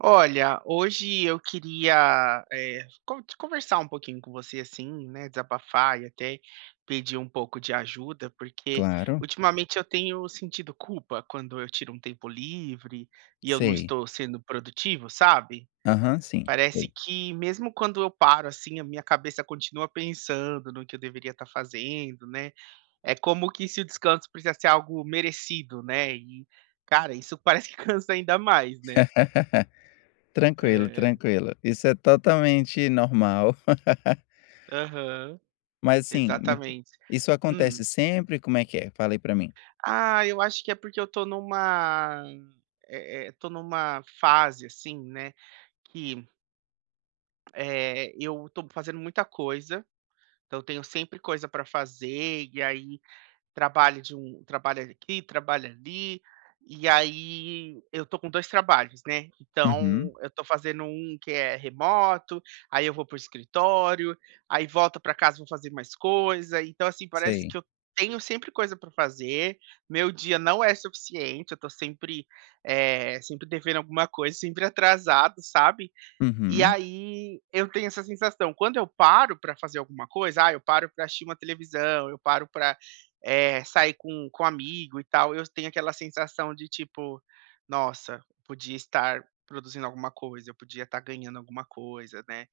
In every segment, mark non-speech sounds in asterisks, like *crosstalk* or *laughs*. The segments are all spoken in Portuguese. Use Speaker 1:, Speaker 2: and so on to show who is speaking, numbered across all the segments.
Speaker 1: Olha, hoje eu queria, conversar um pouquinho com você, assim, né, desabafar e até pedir um pouco de ajuda, porque
Speaker 2: Claro,
Speaker 1: ultimamente eu tenho sentido culpa quando eu tiro um tempo livre e eu não
Speaker 2: sei.
Speaker 1: estou sendo produtivo, sabe?
Speaker 2: Aham, sim,
Speaker 1: Parece
Speaker 2: sei.
Speaker 1: que mesmo quando eu paro, assim, a minha cabeça continua pensando no que eu deveria estar fazendo, né? É como que se o descanso precisa ser algo merecido, né? E, cara, isso parece que *laughs* cansa ainda mais, né?
Speaker 2: Tranquilo,
Speaker 1: É.
Speaker 2: tranquilo. Isso é totalmente normal. *laughs*
Speaker 1: Aham,
Speaker 2: Mas assim, me
Speaker 1: exatamente.
Speaker 2: isso
Speaker 1: Hum.
Speaker 2: acontece sempre? Como é que é? Fala aí pra mim.
Speaker 1: Ah, eu acho que é porque eu tô numa fase, assim, né, que, eu tô fazendo muita coisa, então eu tenho sempre coisa pra fazer, e aí trabalho de um trabalho aqui, trabalho ali, e aí eu tô com 2 trabalhos, né,
Speaker 2: Uhum,
Speaker 1: então eu tô fazendo um que é remoto, aí eu vou para o escritório, aí volto pra casa, vou fazer mais coisa, então, assim, parece que
Speaker 2: sei.
Speaker 1: eu tenho sempre coisa pra fazer, meu dia não é suficiente, eu tô sempre devendo alguma coisa, sempre atrasado, sabe. E
Speaker 2: Uhum,
Speaker 1: aí eu tenho essa sensação, quando eu paro para fazer alguma coisa, ah, eu paro para assistir uma televisão, eu paro para sair com um amigo e tal, eu tenho aquela sensação de tipo: "Nossa, eu podia estar produzindo alguma coisa, eu podia estar ganhando alguma coisa, né".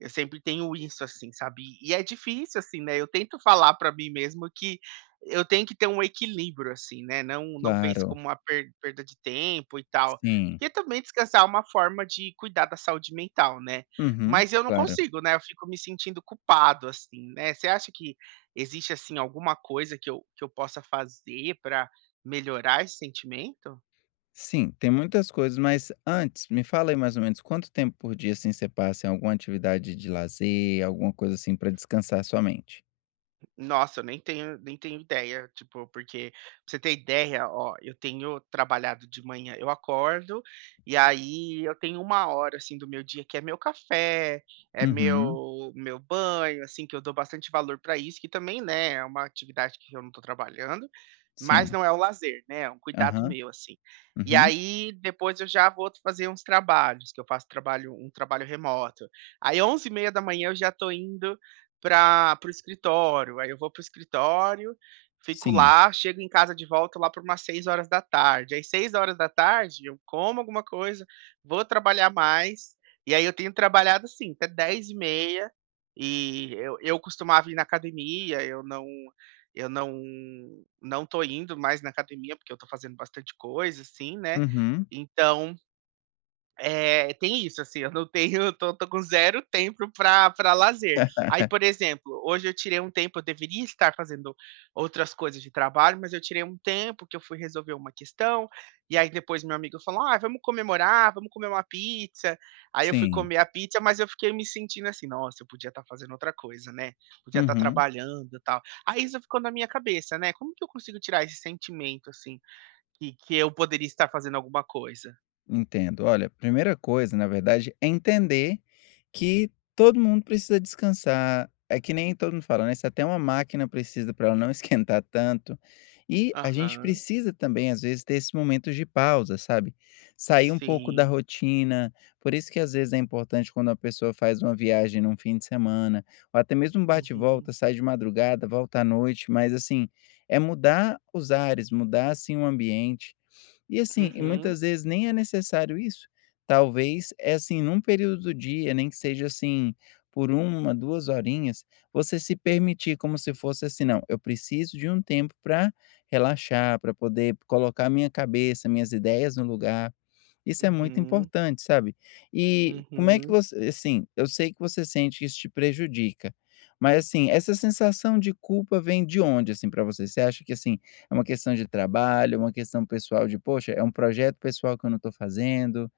Speaker 1: Eu sempre tenho isso, assim, sabe. E é difícil, assim, né, eu tento falar pra mim mesmo que eu tenho que ter um equilíbrio, assim, né, não ver isso
Speaker 2: claro.
Speaker 1: como uma perda de tempo e tal.
Speaker 2: Sim.
Speaker 1: Porque também descansar é uma forma de cuidar da saúde mental, né.
Speaker 2: Uhum,
Speaker 1: Mas eu não
Speaker 2: claro.
Speaker 1: consigo, né, eu fico me sentindo culpado, assim, né. Você acha que existe, assim, alguma coisa que eu possa fazer pra melhorar esse sentimento?
Speaker 2: Sim, tem muitas coisas, mas antes, me fala aí mais ou menos quanto tempo por dia, assim, você passa em alguma atividade de lazer, alguma coisa assim pra descansar sua mente?
Speaker 1: Nossa, eu nem tenho ideia, tipo, porque pra você ter ideia, ó, eu tenho trabalhado de manhã, eu acordo e aí eu tenho uma hora, assim, do meu dia que é meu café, é
Speaker 2: Uhum,
Speaker 1: meu banho, assim, que eu dou bastante valor para isso, que também, né, é uma atividade que eu não tô trabalhando, mas
Speaker 2: sim.
Speaker 1: não é o lazer, né, é um cuidado
Speaker 2: Aham,
Speaker 1: meu, assim. E
Speaker 2: uhum,
Speaker 1: aí depois eu já vou fazer uns trabalhos, que eu faço trabalho um trabalho remoto. Aí 11:30 da manhã eu já tô indo pra para o escritório, aí eu vou para o escritório, fico
Speaker 2: sim.
Speaker 1: lá, chego em casa de volta lá por umas 18h da tarde. Aí 18h da tarde eu como alguma coisa, vou trabalhar mais, e aí eu tenho trabalhado, assim, até 22:30 e eu costumava ir na academia, eu não tô indo mais na academia, porque eu tô fazendo bastante coisa, assim, né,
Speaker 2: Uhum.
Speaker 1: então é, tem isso, assim, eu não tenho, eu tô com zero tempo pra lazer. Aí, por
Speaker 2: *laughs*
Speaker 1: exemplo, hoje eu tirei um tempo, eu deveria estar fazendo outras coisas de trabalho, mas eu tirei um tempo que eu fui resolver uma questão, e aí depois meu amigo falou: "Ah, vamos comemorar, vamos comer uma pizza". Aí eu fui
Speaker 2: Sim.
Speaker 1: comer a pizza, mas eu fiquei me sentindo assim: "Nossa, eu podia estar fazendo outra coisa, né, podia estar
Speaker 2: Uhum,
Speaker 1: trabalhando, e tal". Aí isso ficou na minha cabeça, né, como que eu consigo tirar esse sentimento, assim, que eu poderia estar fazendo alguma coisa?
Speaker 2: entendo. Olha, primeira coisa, na verdade, é entender que todo mundo precisa descansar. É que nem todo mundo fala, né? Se até uma máquina precisa para ela não *laughs* esquentar tanto. E a gente
Speaker 1: Aham.
Speaker 2: precisa também, às vezes, ter esses momentos de pausa, sabe? Sair um pouco da
Speaker 1: Sim.
Speaker 2: rotina. Por isso que às vezes é importante quando a pessoa faz uma viagem num fim de semana, ou até mesmo um bate
Speaker 1: Uhum.
Speaker 2: volta, sai de madrugada, volta à noite, mas assim, é mudar os ares, mudar assim o ambiente. E assim, e
Speaker 1: Uhum.
Speaker 2: muitas vezes nem é necessário isso. Talvez, é assim, num período do dia, nem que seja assim, por uma 2 horinhas, você se permitir como se fosse assim: "Não, eu preciso de um tempo para relaxar, para poder colocar minha cabeça, minhas ideias no lugar". Isso é muito
Speaker 1: Uhum.
Speaker 2: importante, sabe. E como é que
Speaker 1: Uhum.
Speaker 2: você assim, eu sei que você sente que isso te prejudica, mas assim, essa sensação de culpa vem de onde, assim, para você? Você acha que assim, é uma questão de trabalho, é uma questão pessoal de: "Poxa, é um projeto pessoal que eu não estou fazendo".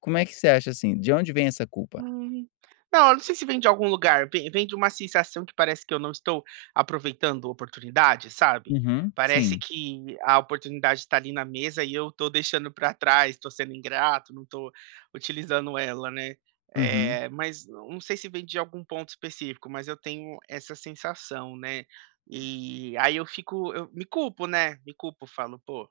Speaker 2: Como é que você acha, assim, de onde vem essa culpa?
Speaker 1: Hum. Não, eu não sei se vem de algum lugar, vem de uma sensação que parece que eu não estou aproveitando a oportunidade, sabe.
Speaker 2: Uhum,
Speaker 1: Parece
Speaker 2: sim.
Speaker 1: que a oportunidade está ali na mesa e eu estou deixando para trás, estou sendo ingrato, não estou utilizando ela, né.
Speaker 2: Uhum.
Speaker 1: Mas não sei se vem de algum ponto específico, mas eu tenho essa sensação, né. E aí eu fico, eu me culpo, né, me culpo, falo: "Pô,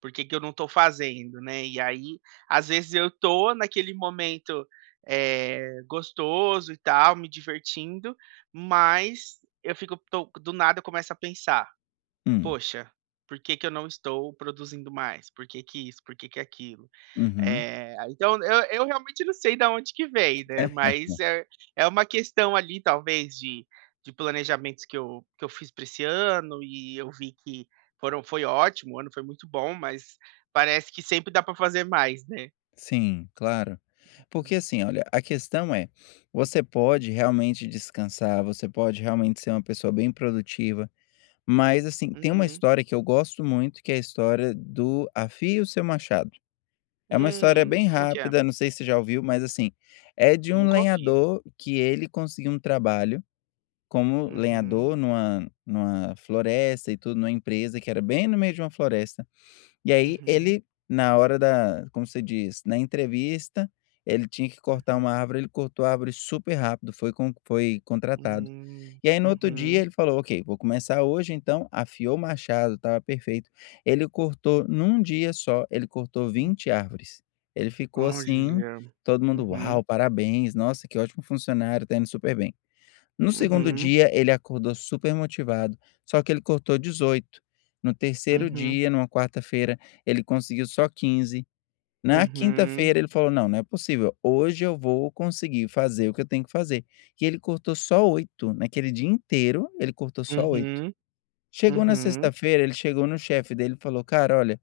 Speaker 1: por que que eu não estou fazendo, né?" E aí, às vezes eu tô naquele momento, gostoso e tal, me divertindo, mas eu fico, tô do nada, eu começo a pensar:
Speaker 2: Hum.
Speaker 1: "Poxa, por que que eu não estou produzindo mais? Por que que isso? Por que que aquilo?"
Speaker 2: Uhum.
Speaker 1: Então eu realmente não sei da onde que vem, né, mas
Speaker 2: *laughs*
Speaker 1: é uma questão ali talvez de planejamentos que eu fiz para esse ano e eu vi que foram foi ótimo, o ano foi muito bom, mas parece que sempre dá para fazer mais, né.
Speaker 2: Sim, claro.
Speaker 1: Uhum.
Speaker 2: Porque, assim, olha, a questão é, você pode realmente descansar, você pode realmente ser uma pessoa bem produtiva, mas, assim, tem uma
Speaker 1: Uhum.
Speaker 2: história que eu gosto muito, que é a história do Afie o Seu Machado. É uma história bem
Speaker 1: Como que é?
Speaker 2: rápida, não sei se você já ouviu, mas assim, é de um
Speaker 1: Nunca ouvi.
Speaker 2: lenhador que ele conseguiu um trabalho como
Speaker 1: Uhum,
Speaker 2: lenhador numa floresta e tudo, numa empresa que era bem no meio de uma floresta. E aí
Speaker 1: uhum,
Speaker 2: ele, na hora da como se diz, na entrevista, ele tinha que cortar
Speaker 1: uhum.
Speaker 2: uma árvore, ele cortou a árvore super rápido, foi contratado. E aí no outro dia
Speaker 1: Uhum,
Speaker 2: ele falou: "Ok, vou começar hoje então", afiou o machado, estava perfeito. Ele cortou num dia só, ele cortou
Speaker 1: hum.
Speaker 2: 20 árvores. Ele ficou assim,
Speaker 1: Olha.
Speaker 2: todo mundo:
Speaker 1: Uhum,
Speaker 2: "Uau, parabéns, nossa que ótimo funcionário, está indo super bem". No segundo
Speaker 1: uhum,
Speaker 2: dia, ele acordou super motivado, só que ele cortou 18. No terceiro
Speaker 1: uhum,
Speaker 2: dia, numa quarta-feira, ele conseguiu só 15. Na
Speaker 1: uhum,
Speaker 2: quinta-feira, ele falou: "Não, não é possível. Hoje eu vou conseguir fazer o que eu tenho que fazer". E ele cortou só oito. Naquele dia inteiro, ele cortou só 8.
Speaker 1: uhum,
Speaker 2: Chegou na
Speaker 1: uhum,
Speaker 2: sexta-feira, ele chegou no chefe dele e falou: "Cara, olha,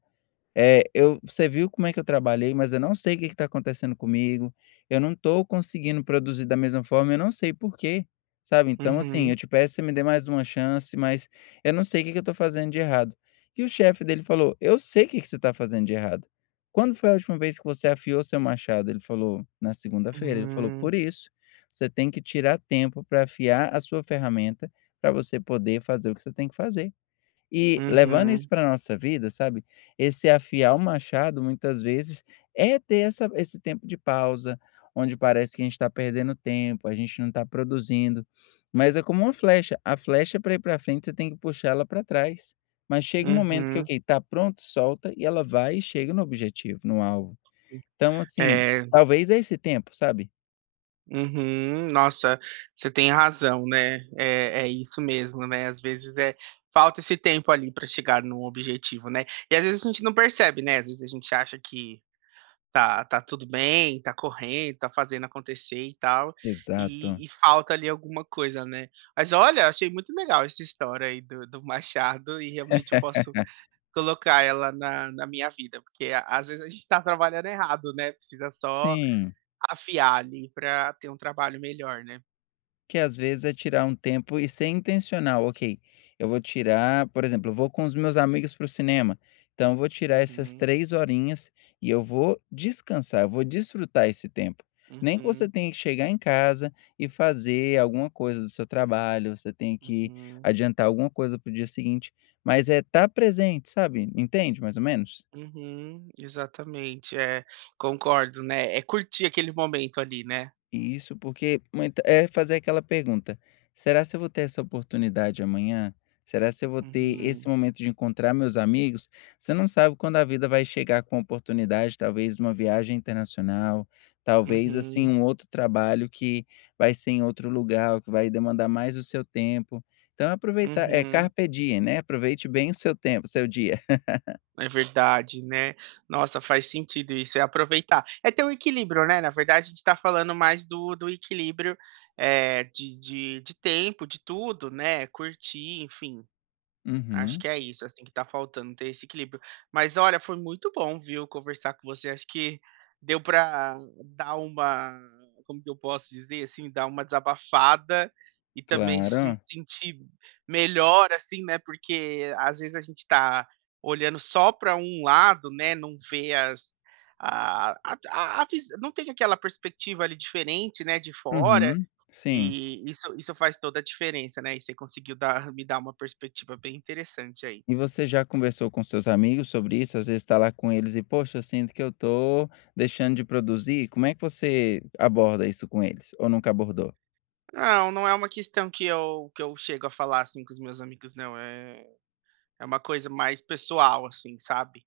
Speaker 2: é, eu você viu como é que eu trabalhei, mas eu não sei o que está acontecendo comigo, eu não estou conseguindo produzir da mesma forma, eu não sei por quê, sabe. Então, assim,
Speaker 1: uhum,
Speaker 2: eu te peço que você me dê mais uma chance, mas eu não sei o que que eu estou fazendo de errado". E o chefe dele falou: "Eu sei o que que você está fazendo de errado. Quando foi a última vez que você afiou seu machado?" Ele falou: "Na segunda-feira". Ele falou:
Speaker 1: uhum,
Speaker 2: "Por isso, você tem que tirar tempo para afiar a sua ferramenta, para você poder fazer o que você tem que fazer". E levando isso
Speaker 1: uhum,
Speaker 2: para nossa vida, sabe, esse afiar o machado muitas vezes é ter essa esse tempo de pausa, onde parece que a gente está perdendo tempo, a gente não está produzindo, mas é como uma flecha, a flecha para ir para frente você tem que puxar ela para trás, mas chega um momento que,
Speaker 1: uhum.
Speaker 2: ok, tá pronto, solta e ela vai e chega no objetivo, no alvo. Então assim,
Speaker 1: É,
Speaker 2: talvez é esse tempo, sabe?
Speaker 1: uhum. Nossa, você tem razão, né? É, é isso mesmo, né? Às vezes é falta esse tempo ali para chegar num objetivo, né? E às vezes a gente não percebe, né? Às vezes a gente acha que tá, tá tudo bem, tá correndo, tá fazendo acontecer e tal, e
Speaker 2: Exato.
Speaker 1: e falta ali alguma coisa, né. Mas olha, achei muito legal essa história aí do Machado e realmente eu posso
Speaker 2: *laughs*
Speaker 1: colocar ela na minha vida, porque às vezes a gente tá trabalhando errado, né, precisa só
Speaker 2: Sim.
Speaker 1: afiar ali pra ter um trabalho melhor, né.
Speaker 2: Que às vezes é tirar um tempo e ser intencional, ok, eu vou tirar, por exemplo, eu vou com os meus amigos para o cinema, então eu vou tirar essas
Speaker 1: Uhum,
Speaker 2: 3 horinhas e eu vou descansar, eu vou desfrutar esse tempo. Nem que você
Speaker 1: uhum,
Speaker 2: tenha que chegar em casa e fazer alguma coisa do seu trabalho, você tem que
Speaker 1: uhum,
Speaker 2: adiantar alguma coisa para o dia seguinte, mas é estar presente, sabe, entende mais ou menos?
Speaker 1: uhum, exatamente, é, concordo, né, é curtir aquele momento ali, né.
Speaker 2: Isso, porque muita é fazer aquela pergunta: "Será se eu vou ter essa oportunidade amanhã? Será se eu vou ter
Speaker 1: Uhum,
Speaker 2: esse momento de encontrar meus amigos?" Você não sabe quando a vida vai chegar com oportunidade, talvez uma viagem internacional, talvez, assim,
Speaker 1: uhum,
Speaker 2: um outro trabalho que vai ser em outro lugar, ou que vai demandar mais o seu tempo. Então aproveitar é
Speaker 1: uhum.
Speaker 2: carpe diem, né, aproveite bem o seu tempo, o seu dia.
Speaker 1: É verdade, né. Nossa, faz sentido isso, é aproveitar. É ter um equilíbrio, né, na verdade a gente está falando mais do equilíbrio, de tempo, de tudo, né, curtir, enfim.
Speaker 2: *laughs*
Speaker 1: Acho
Speaker 2: Uhum,
Speaker 1: que é isso, assim, que tá faltando, ter esse equilíbrio. Mas olha, foi muito bom, viu, conversar com você. Acho que deu pra dar uma como que eu posso dizer, assim, dar uma desabafada e também se
Speaker 2: claro.
Speaker 1: sentir melhor, assim, né, porque às vezes a gente tá olhando só pra um lado, né, não vê as a vis não tem aquela perspectiva ali diferente, né, de fora.
Speaker 2: Uhum, sim.
Speaker 1: E isso faz toda a diferença, né, e você conseguiu dar me dar uma perspectiva bem interessante aí.
Speaker 2: E você já conversou com seus amigos sobre isso? Às vezes está lá com eles e: "Poxa, eu sinto que eu tô deixando de produzir". Como é que você aborda isso com eles? Ou nunca abordou?
Speaker 1: Não, não é uma questão que eu chego a falar, assim, com os meus amigos não, é uma coisa mais pessoal, assim, sabe.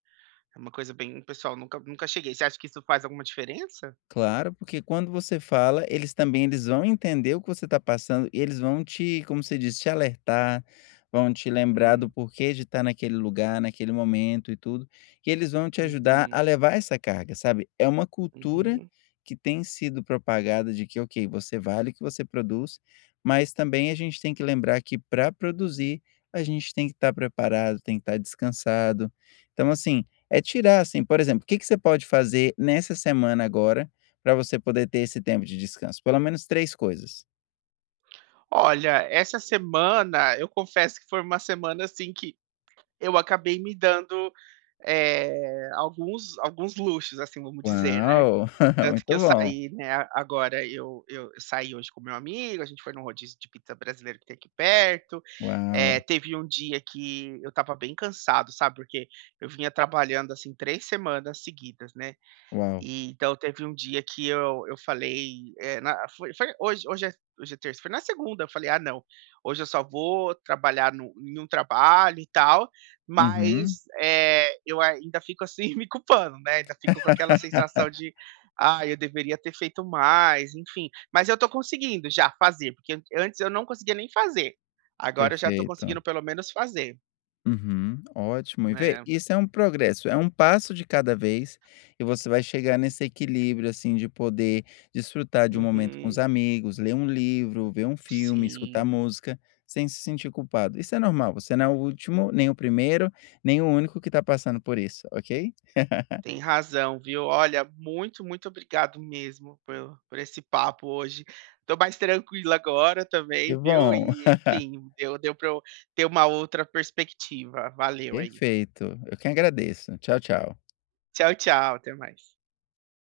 Speaker 1: É uma coisa bem pessoal, nunca cheguei. Você acha que isso faz alguma diferença?
Speaker 2: Claro, porque quando você fala, eles também eles vão entender o que você está passando e eles vão te, como você diz, te alertar, vão te lembrar do
Speaker 1: Uhum,
Speaker 2: porquê de estar naquele lugar, naquele momento e tudo, e eles vão te ajudar a
Speaker 1: uhum,
Speaker 2: levar essa carga, sabe? É uma cultura
Speaker 1: uhum.
Speaker 2: que tem sido propagada de que, ok, você vale o que você produz, mas também a gente tem que lembrar que para produzir, a gente tem que estar preparado, tem que estar descansado. Então, assim, é tirar, assim, por exemplo, o que que você pode fazer nessa semana agora, para você poder ter esse tempo de descanso, pelo menos três coisas.
Speaker 1: Olha, essa semana eu confesso que foi uma semana, assim, que eu acabei me dando, alguns luxos, assim, vamos dizer, né.
Speaker 2: Uau! *laughs*
Speaker 1: Tanto
Speaker 2: Muito
Speaker 1: que eu
Speaker 2: bom.
Speaker 1: saí, né, a agora eu saí hoje com meu amigo, a gente foi num rodízio de pizza brasileiro que tem aqui perto,
Speaker 2: Uau,
Speaker 1: teve um dia que eu tava bem cansado, sabe, porque eu vinha trabalhando, assim, 3 semanas seguidas, né,
Speaker 2: uau.
Speaker 1: e então teve um dia que eu falei, eh, na foi foi hoje hoje é terça, foi na segunda, eu falei: "Ah não, hoje eu só vou trabalhar no em um trabalho e tal",
Speaker 2: Uhum,
Speaker 1: mas, eu ainda fico assim *laughs* me culpando, né, ainda fico com aquela sensação de: "Ah, eu deveria ter feito mais", enfim. Mas eu tô conseguindo já fazer, porque an antes eu não conseguia nem fazer, agora eu já tô
Speaker 2: perfeito.
Speaker 1: conseguindo pelo menos fazer.
Speaker 2: Uhum, ótimo. E vê,
Speaker 1: Né.
Speaker 2: isso é um progresso, é um passo de cada vez e você vai chegar nesse equilíbrio, assim, de poder desfrutar de um momento com os
Speaker 1: Uhum.
Speaker 2: amigos, ler um livro, ver um filme, escutar
Speaker 1: Sim.
Speaker 2: música, sem se sentir culpado. Isso é normal, você não é o último, nem o primeiro, nem o único que está passando por isso, ok?
Speaker 1: Tem razão, viu. Olha, muito, muito obrigado mesmo por esse papo hoje. Tô mais tranquila agora
Speaker 2: Que
Speaker 1: também, viu.
Speaker 2: bom.
Speaker 1: E enfim, deu para eu ter uma outra perspectiva. Valeu aí.
Speaker 2: Perfeito, eu que agradeço. Tchau, tchau.
Speaker 1: Tchau, tchau, até mais.